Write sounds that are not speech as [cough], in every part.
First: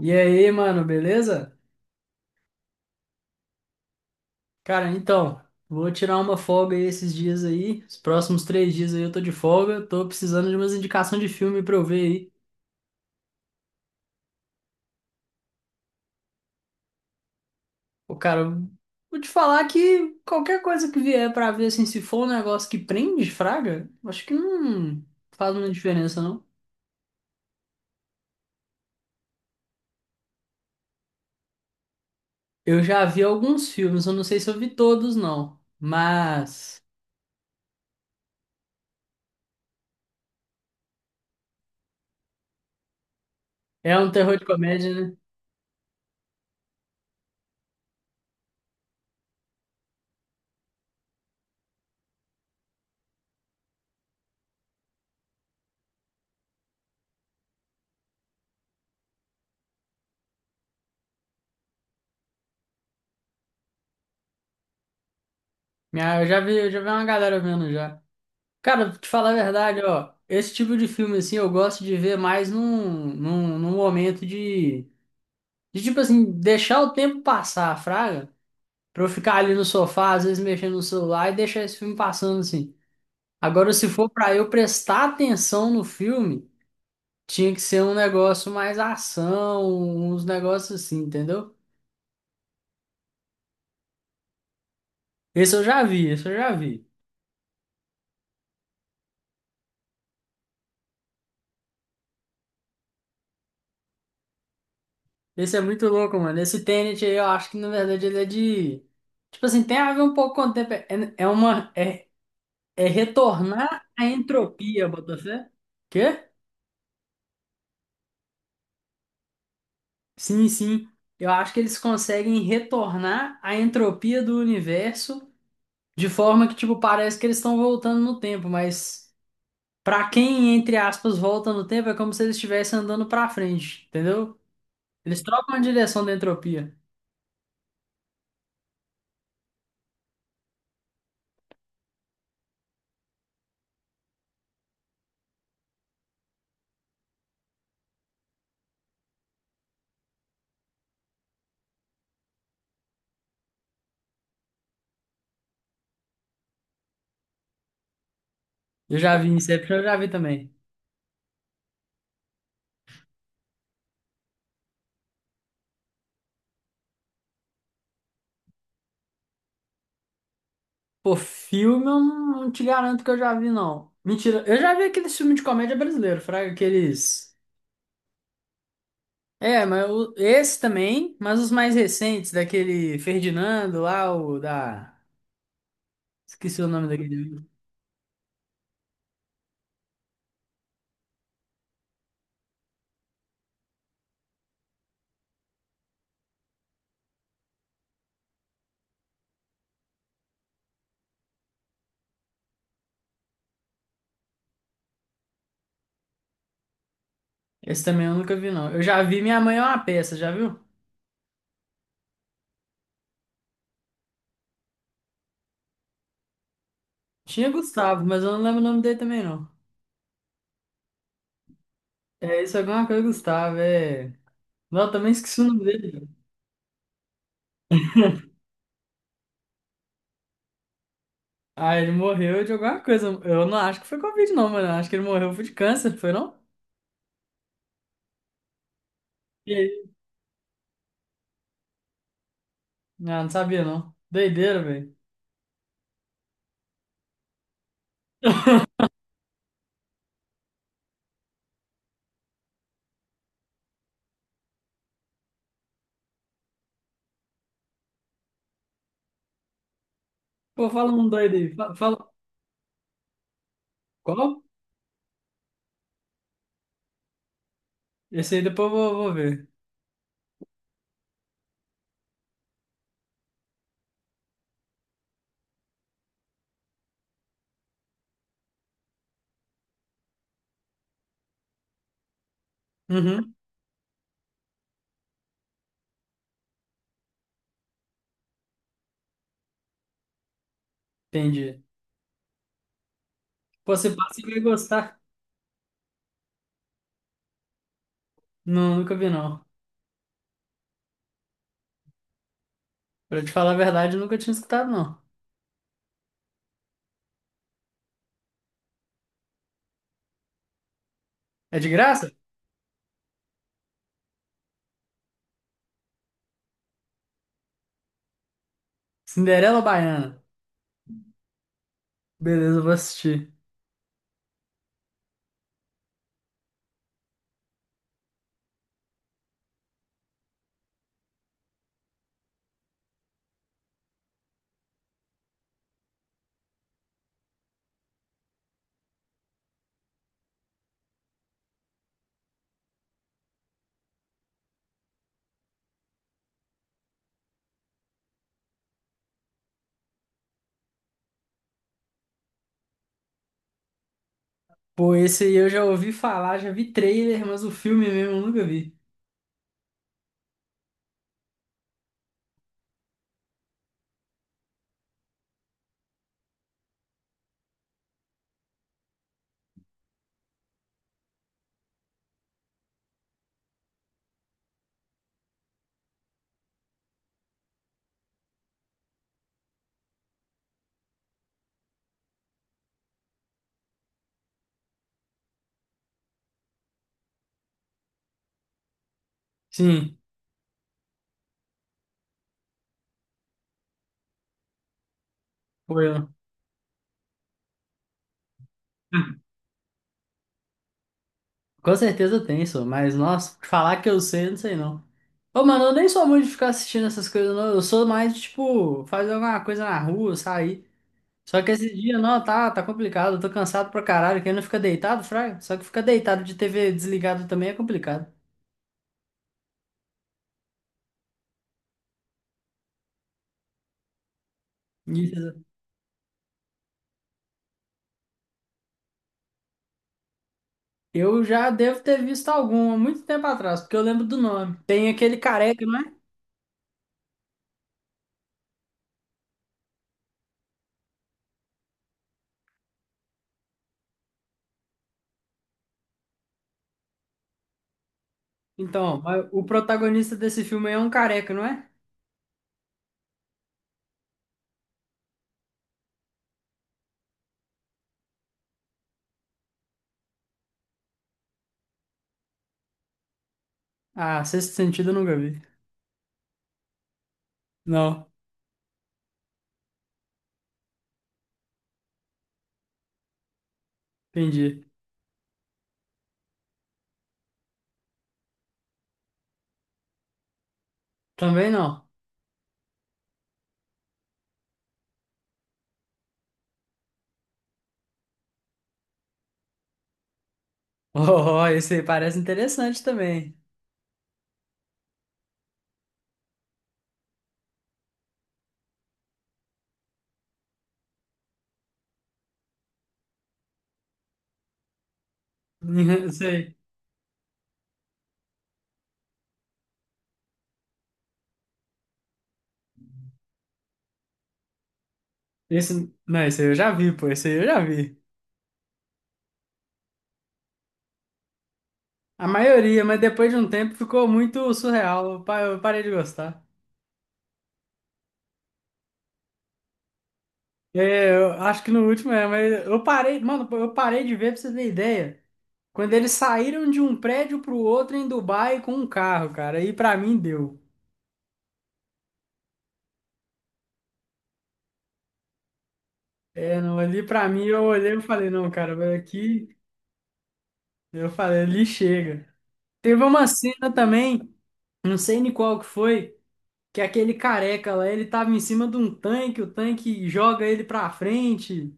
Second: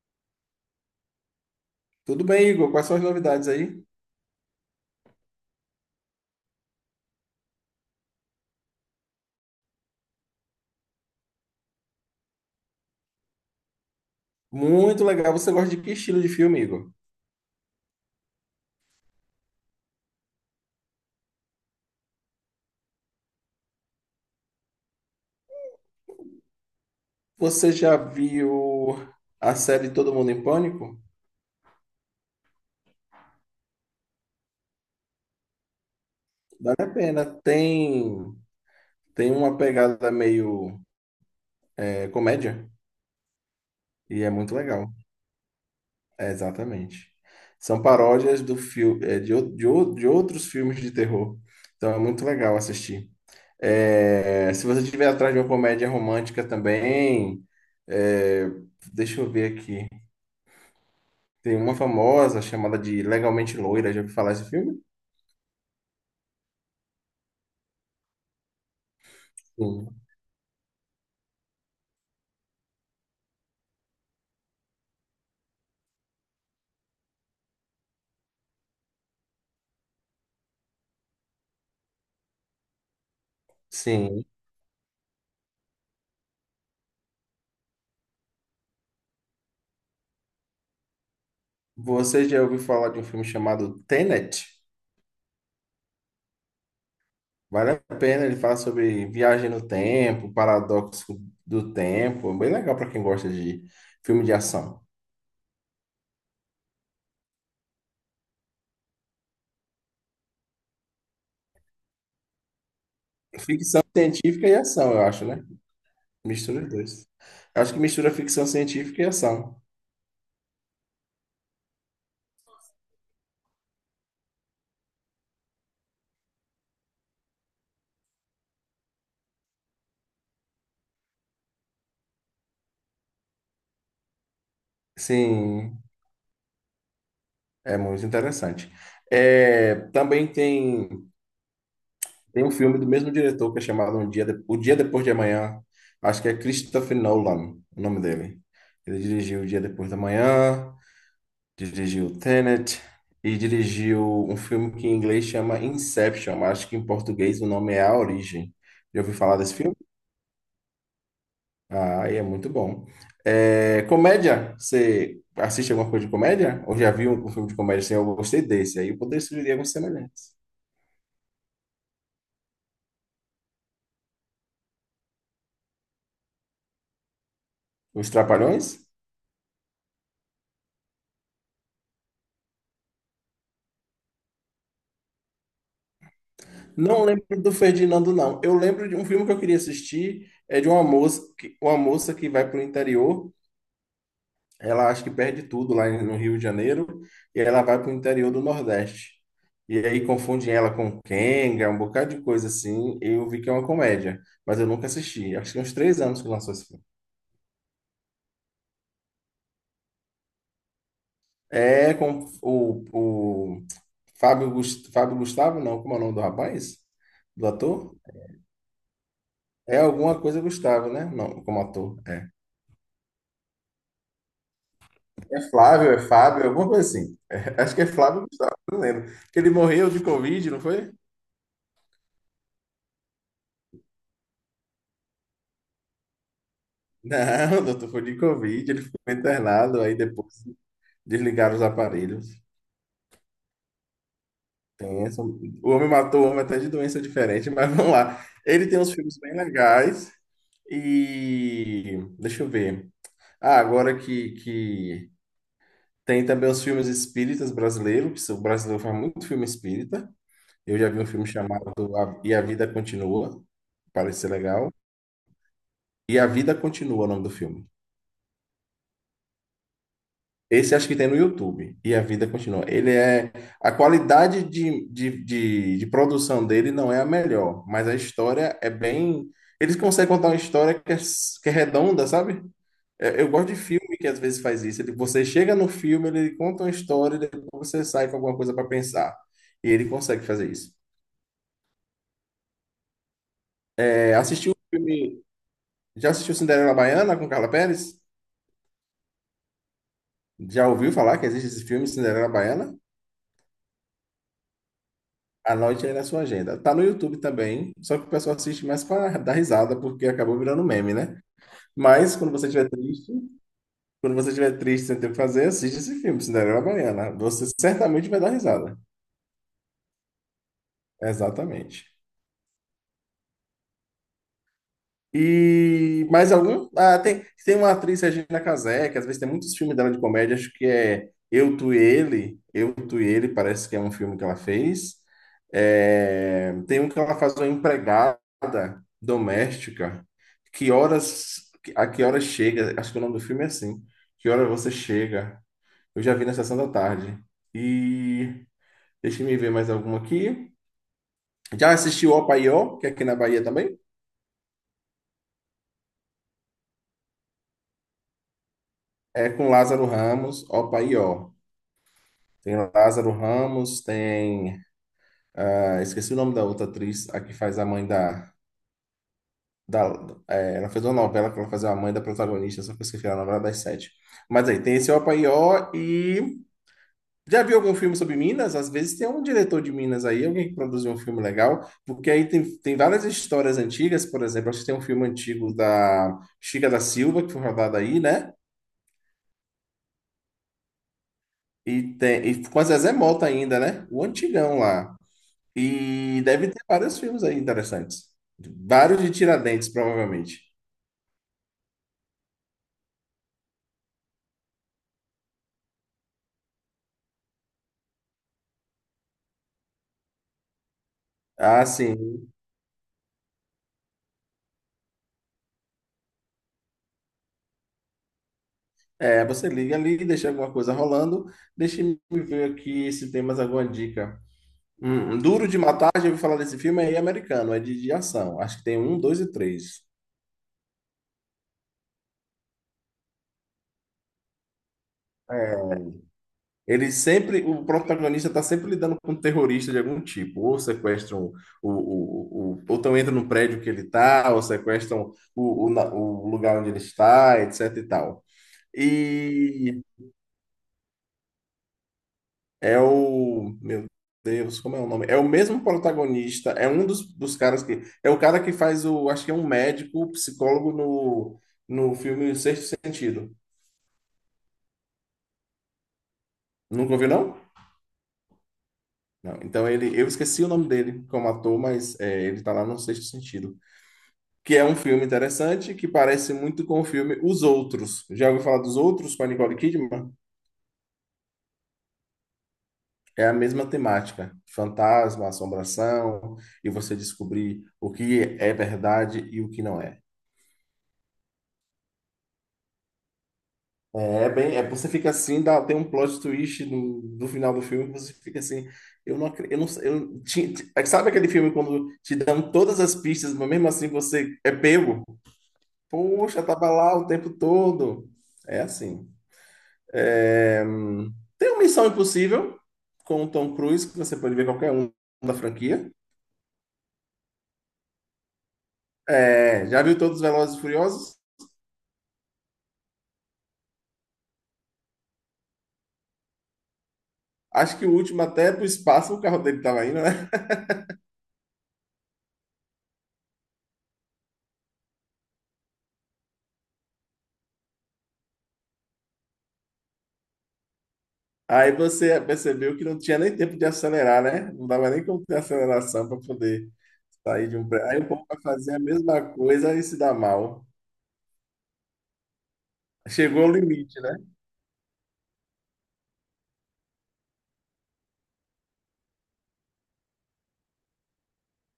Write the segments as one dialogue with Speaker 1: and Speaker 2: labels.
Speaker 1: E aí, mano, beleza?
Speaker 2: Tudo bem, Igor? Quais são as novidades aí?
Speaker 1: Cara, então, vou tirar uma folga aí esses dias aí. Os próximos três dias aí eu tô de folga. Tô precisando de umas indicações de filme pra eu ver aí.
Speaker 2: Muito legal. Você gosta de que estilo de filme, Igor?
Speaker 1: Ô, cara, eu vou te falar que qualquer coisa que vier pra ver, assim, se for um negócio que prende, fraga, acho que não faz muita diferença, não.
Speaker 2: Você já viu a série Todo Mundo em Pânico?
Speaker 1: Eu já vi alguns filmes, eu não sei se eu vi todos, não.
Speaker 2: Vale
Speaker 1: Mas
Speaker 2: a pena. Tem uma pegada meio comédia
Speaker 1: é um
Speaker 2: e é
Speaker 1: terror de
Speaker 2: muito legal.
Speaker 1: comédia, né?
Speaker 2: É, exatamente. São paródias do fil, é de, o- de, o- de outros filmes de terror. Então é muito legal assistir. É, se você estiver atrás de uma comédia romântica também, é, deixa eu ver aqui. Tem uma famosa chamada de Legalmente Loira. Já ouviu falar desse filme?
Speaker 1: Eu já vi uma galera vendo já. Cara, pra te falar a verdade,
Speaker 2: Sim.
Speaker 1: ó, esse tipo de filme, assim, eu gosto de ver mais num momento de, tipo assim, deixar o tempo passar, fraga, pra eu ficar ali no sofá, às vezes mexendo no celular e deixar esse filme passando, assim. Agora, se for
Speaker 2: Sim.
Speaker 1: pra eu prestar atenção no filme, tinha que ser um negócio mais ação, uns negócios assim, entendeu?
Speaker 2: Você já ouviu falar de um filme chamado Tenet?
Speaker 1: Esse eu já vi, esse eu já vi.
Speaker 2: Vale a pena. Ele fala sobre viagem no tempo, paradoxo do tempo. É bem legal para quem gosta de filme de ação.
Speaker 1: Esse é muito louco, mano. Esse Tenet aí, eu acho que, na verdade, ele é de... Tipo assim, tem a ver um pouco com o tempo. É, é uma. É
Speaker 2: Ficção
Speaker 1: retornar a
Speaker 2: científica e
Speaker 1: entropia,
Speaker 2: ação, eu acho, né?
Speaker 1: Botafé. Quê?
Speaker 2: Mistura os dois. Eu acho que mistura ficção científica e ação.
Speaker 1: Sim, sim. Eu acho que eles conseguem retornar a entropia do universo de forma que, tipo, parece que eles estão voltando no tempo, mas pra quem, entre aspas, volta no tempo, é como se eles estivessem andando pra frente, entendeu? Eles trocam a
Speaker 2: Sim,
Speaker 1: direção da entropia.
Speaker 2: é muito interessante. É, também tem um filme do mesmo diretor que é chamado O Dia Depois de Amanhã. Acho que é Christopher Nolan, o nome dele. Ele dirigiu O Dia Depois da Manhã, dirigiu Tenet e dirigiu um filme que em inglês chama Inception, mas acho que em português o nome é A Origem.
Speaker 1: Eu
Speaker 2: Já ouviu
Speaker 1: já vi
Speaker 2: falar desse
Speaker 1: Inception,
Speaker 2: filme?
Speaker 1: eu já vi também.
Speaker 2: Ah, e é muito bom. É, comédia, você assiste alguma coisa de comédia? Ou já viu um filme de comédia assim? Eu gostei desse, aí eu poderia sugerir alguns semelhantes.
Speaker 1: Pô, filme eu não te garanto que eu já vi, não. Mentira, eu já vi aqueles filmes de comédia brasileiro, fraga, aqueles.
Speaker 2: Os Trapalhões?
Speaker 1: É, mas esse também, mas os mais recentes, daquele Ferdinando lá, o da. Esqueci o nome
Speaker 2: Não
Speaker 1: daquele
Speaker 2: lembro
Speaker 1: amigo.
Speaker 2: do Ferdinando, não. Eu lembro de um filme que eu queria assistir, é de uma moça que vai para o interior, ela acha que perde tudo lá no Rio de Janeiro, e ela vai para o interior do Nordeste. E aí confundem ela com Kenga, um bocado de coisa assim. E eu vi que é uma comédia, mas eu nunca assisti. Acho que tem uns três anos que lançou esse filme.
Speaker 1: Esse também eu nunca vi, não. Eu já vi Minha Mãe é uma Peça, já viu?
Speaker 2: É com o Fábio Gustavo, não, como é o nome do rapaz? Do
Speaker 1: Tinha
Speaker 2: ator?
Speaker 1: Gustavo, mas eu não lembro o nome dele também, não.
Speaker 2: É alguma coisa Gustavo, né? Não, como ator. É.
Speaker 1: É, isso é alguma coisa, Gustavo, é. Não, eu também
Speaker 2: É
Speaker 1: esqueci o nome
Speaker 2: Flávio, é
Speaker 1: dele.
Speaker 2: Fábio, alguma coisa assim. É, acho que é Flávio, não lembro. Que ele morreu de Covid, não foi?
Speaker 1: Ah, ele morreu de alguma coisa. Eu não acho que foi Covid, não, mano. Eu acho que ele morreu foi de câncer, foi não?
Speaker 2: Não, [laughs] doutor, foi de Covid. Ele ficou
Speaker 1: E
Speaker 2: internado,
Speaker 1: aí?
Speaker 2: aí depois desligaram os aparelhos.
Speaker 1: Não, não sabia, não. Doideira, velho.
Speaker 2: O homem matou o homem até de doença diferente, [laughs] mas vamos lá. Ele tem uns filmes bem legais. E deixa eu ver. Ah, agora que tem também os filmes espíritas brasileiros, que o brasileiro faz muito filme espírita.
Speaker 1: Pô,
Speaker 2: Eu já
Speaker 1: fala
Speaker 2: vi um
Speaker 1: um
Speaker 2: filme
Speaker 1: doido aí.
Speaker 2: chamado
Speaker 1: Fala.
Speaker 2: E a Vida Continua, parece ser
Speaker 1: Qual?
Speaker 2: legal. E a Vida Continua, o nome do filme.
Speaker 1: Esse aí depois eu vou ver.
Speaker 2: Esse acho que tem no YouTube. E a Vida Continua. Ele é. A qualidade de produção dele não é a melhor, mas a história é bem. Eles conseguem contar uma história que é redonda, sabe? É, eu
Speaker 1: Uhum,
Speaker 2: gosto de filme que às vezes faz isso. Ele, você chega no filme, ele conta uma história, e depois você sai com alguma coisa para pensar. E ele consegue fazer isso.
Speaker 1: entendi. Pô, se
Speaker 2: É,
Speaker 1: passa, você vai
Speaker 2: assistiu o
Speaker 1: gostar.
Speaker 2: filme. Já assistiu Cinderela Baiana com Carla Pérez?
Speaker 1: Não, nunca vi, não.
Speaker 2: Já ouviu falar que existe esse filme, Cinderela Baiana?
Speaker 1: Pra te falar a verdade, eu nunca tinha escutado, não.
Speaker 2: Anote aí na sua agenda. Tá no YouTube também, só que o pessoal assiste mais para dar risada, porque acabou virando meme, né?
Speaker 1: É de graça?
Speaker 2: Mas quando você estiver triste, sem ter o que fazer, assiste esse filme, Cinderela Baiana. Você certamente vai dar risada.
Speaker 1: Cinderela Baiana.
Speaker 2: Exatamente.
Speaker 1: Beleza, eu vou assistir.
Speaker 2: E mais algum? Ah, tem uma atriz, Regina Casé, que às vezes tem muitos filmes dela de comédia, acho que é Eu, Tu e Ele. Eu, Tu e Ele parece que é um filme que ela fez. É, tem um que ela faz uma empregada doméstica. A que horas chega? Acho que o nome do filme é assim. Que hora você chega? Eu já vi na sessão da tarde. E deixa eu ver mais alguma aqui. Já assisti o Opaió, que é aqui na Bahia também?
Speaker 1: Pô, esse aí eu já ouvi falar, já vi trailer, mas o filme mesmo eu nunca vi.
Speaker 2: É com Lázaro Ramos, Opaió. Tem Lázaro Ramos, tem. Ah, esqueci o nome da outra atriz, a que faz a mãe da. É, ela fez uma novela que ela fazia a mãe da protagonista, só que eu esqueci a novela das sete. Mas aí, tem esse Opaió e. Já viu algum filme sobre Minas? Às vezes tem um diretor de Minas aí, alguém que produziu um filme legal, porque aí tem várias histórias antigas, por exemplo, acho que tem um filme antigo da Chica da Silva, que foi rodado aí, né?
Speaker 1: Sim,
Speaker 2: E, tem, e com a Zezé Mota ainda, né? O antigão lá.
Speaker 1: foi eu.
Speaker 2: E deve ter vários filmes aí interessantes. Vários de Tiradentes, provavelmente.
Speaker 1: Com certeza tem, só, mas nossa, falar que eu sei, eu não sei não. Ô, mano, eu nem sou muito de ficar assistindo essas coisas, não. Eu sou mais de, tipo, fazer alguma coisa na rua, sair. Só que
Speaker 2: Ah,
Speaker 1: esse dia, não,
Speaker 2: sim.
Speaker 1: tá, tá complicado. Eu tô cansado pra caralho. Quem não fica deitado, fraga? Só que ficar deitado de TV desligado também é complicado.
Speaker 2: É, você liga ali, deixa alguma coisa rolando. Deixa eu ver aqui se tem mais alguma dica.
Speaker 1: Isso.
Speaker 2: Duro de Matar, já ouvi falar desse filme, é americano, é de ação. Acho que tem um, dois e três.
Speaker 1: Eu já devo ter visto algum há muito tempo atrás, porque eu lembro do nome. Tem aquele careca, não
Speaker 2: É,
Speaker 1: é?
Speaker 2: ele sempre, o protagonista está sempre lidando com um terrorista de algum tipo. Ou sequestram, o, ou então entra no prédio que ele está, ou sequestram o lugar onde ele está, etc e tal.
Speaker 1: Então, mas o
Speaker 2: E
Speaker 1: protagonista desse filme aí é um careca, não é?
Speaker 2: é o. Meu Deus, como é o nome? É o mesmo protagonista, é um dos caras que. É o cara que faz o. Acho que é um médico, psicólogo no filme Sexto Sentido.
Speaker 1: Ah, Sexto Sentido eu nunca vi.
Speaker 2: Nunca ouviu, não?
Speaker 1: Não,
Speaker 2: Não. Então ele. Eu esqueci o nome dele como ator, mas é, ele tá lá no Sexto Sentido. Que é
Speaker 1: entendi.
Speaker 2: um filme interessante que parece muito com o filme Os Outros. Já ouviu falar dos Outros com a Nicole Kidman?
Speaker 1: Também não. [laughs]
Speaker 2: É a mesma temática, fantasma, assombração, e você descobrir o que é verdade e o que não é.
Speaker 1: Oh, esse aí parece interessante também.
Speaker 2: É bem, é, você fica assim, dá, tem um plot twist no final do filme, você fica assim, eu não acredito, eu não, sei, eu, ti- ti- é que sabe aquele filme quando te dão todas as pistas, mas mesmo assim você é pego?
Speaker 1: [laughs] Esse
Speaker 2: Poxa,
Speaker 1: aí.
Speaker 2: tava lá o tempo todo. É assim. É, tem uma Missão Impossível com o Tom Cruise, que você pode ver qualquer um da franquia.
Speaker 1: Esse, não, esse aí eu já vi, pô. Esse aí eu já vi.
Speaker 2: É, já viu todos os Velozes e Furiosos?
Speaker 1: A maioria, mas depois de um tempo ficou muito surreal. Eu parei de gostar.
Speaker 2: Acho que o último até é pro espaço o carro dele tava indo, né?
Speaker 1: É, eu acho que no último é, mas eu parei, mano, eu parei de ver pra você ter ideia. Quando eles saíram de um prédio pro outro em Dubai com um carro, cara, aí pra mim deu.
Speaker 2: Aí você percebeu que não tinha nem tempo de acelerar, né? Não dava nem como ter aceleração para
Speaker 1: É,
Speaker 2: poder
Speaker 1: não, ali pra mim
Speaker 2: sair de
Speaker 1: eu
Speaker 2: um prédio.
Speaker 1: olhei
Speaker 2: Aí
Speaker 1: e
Speaker 2: o povo
Speaker 1: falei,
Speaker 2: vai
Speaker 1: não,
Speaker 2: fazer a
Speaker 1: cara,
Speaker 2: mesma
Speaker 1: aqui,
Speaker 2: coisa e se dá mal.
Speaker 1: eu falei, ali chega. Teve uma
Speaker 2: Chegou ao
Speaker 1: cena
Speaker 2: limite, né?
Speaker 1: também, não sei nem qual que foi, que aquele careca lá, ele tava em cima de um tanque, o tanque joga ele pra frente.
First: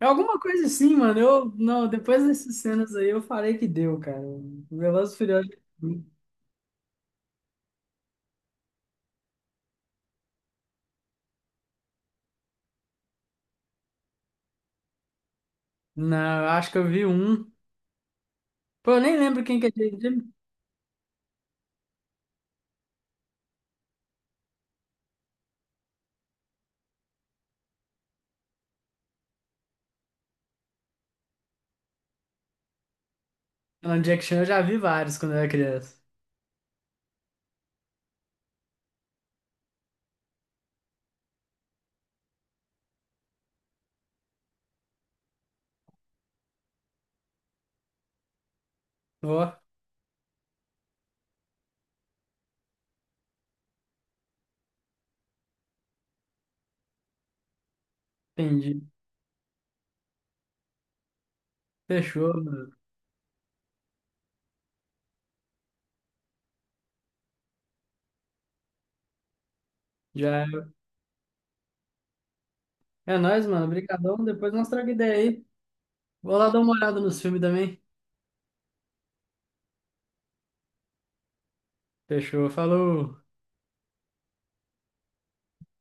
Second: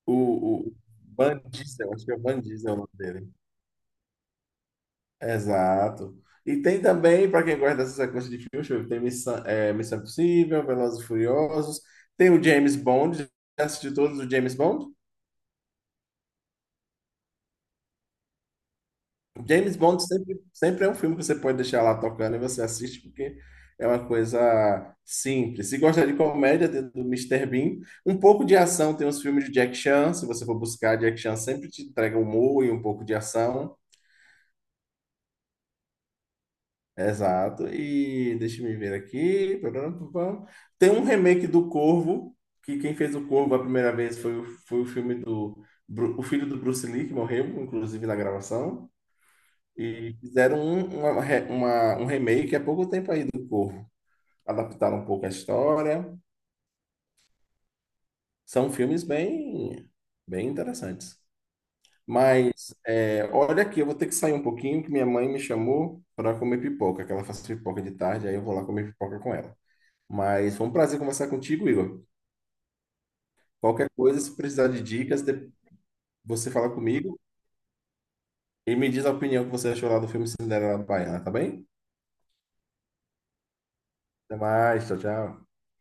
Speaker 1: É
Speaker 2: O,
Speaker 1: alguma coisa
Speaker 2: o
Speaker 1: assim, mano.
Speaker 2: Van
Speaker 1: Eu, não,
Speaker 2: Diesel, acho que é
Speaker 1: depois
Speaker 2: Van
Speaker 1: dessas
Speaker 2: Diesel o nome
Speaker 1: cenas aí eu
Speaker 2: dele.
Speaker 1: falei que deu, cara. O Velozes e Furiosos.
Speaker 2: Exato. E tem também, para quem gosta dessa sequência de filmes, deixa eu ver, tem Missão Impossível, Velozes e Furiosos, tem o James Bond. Já assistiu todos os James Bond?
Speaker 1: Não, eu acho que eu vi um. Pô, eu nem lembro quem que é
Speaker 2: James
Speaker 1: Jack
Speaker 2: Bond
Speaker 1: Chan.
Speaker 2: sempre, sempre é um filme que você pode deixar lá tocando e você assiste, porque é uma coisa simples. Se gosta de comédia, tem do Mister Bean. Um pouco de ação, tem os filmes de Jack Chan. Se você for buscar, Jack Chan sempre te entrega um humor e um pouco de ação.
Speaker 1: Não, Jack Chan eu já vi vários quando eu era criança.
Speaker 2: Exato. E deixa eu me ver aqui. Tem um remake do Corvo, que quem fez o Corvo a primeira vez foi, foi o filme do o filho do Bruce Lee, que morreu, inclusive, na gravação.
Speaker 1: Ó,
Speaker 2: E fizeram um remake há pouco tempo aí do Corvo. Adaptaram um pouco a história. São
Speaker 1: entendi.
Speaker 2: filmes bem interessantes.
Speaker 1: Fechou, mano.
Speaker 2: Mas, é, olha aqui, eu vou ter que sair um pouquinho, que minha mãe me chamou para comer pipoca, que ela faz pipoca de tarde, aí eu vou lá comer pipoca com ela.
Speaker 1: Já é
Speaker 2: Mas foi um prazer conversar contigo, Igor.
Speaker 1: É nóis, mano.
Speaker 2: Qualquer coisa,
Speaker 1: Obrigadão.
Speaker 2: se
Speaker 1: Depois nós
Speaker 2: precisar de
Speaker 1: troca ideia
Speaker 2: dicas,
Speaker 1: aí.
Speaker 2: de-
Speaker 1: Vou lá
Speaker 2: você
Speaker 1: dar
Speaker 2: fala
Speaker 1: uma olhada
Speaker 2: comigo
Speaker 1: nos filmes também.
Speaker 2: e me diz a opinião que você achou lá do filme Cinderela Baiana, tá bem?
Speaker 1: Fechou, falou.
Speaker 2: Até mais, tchau, tchau.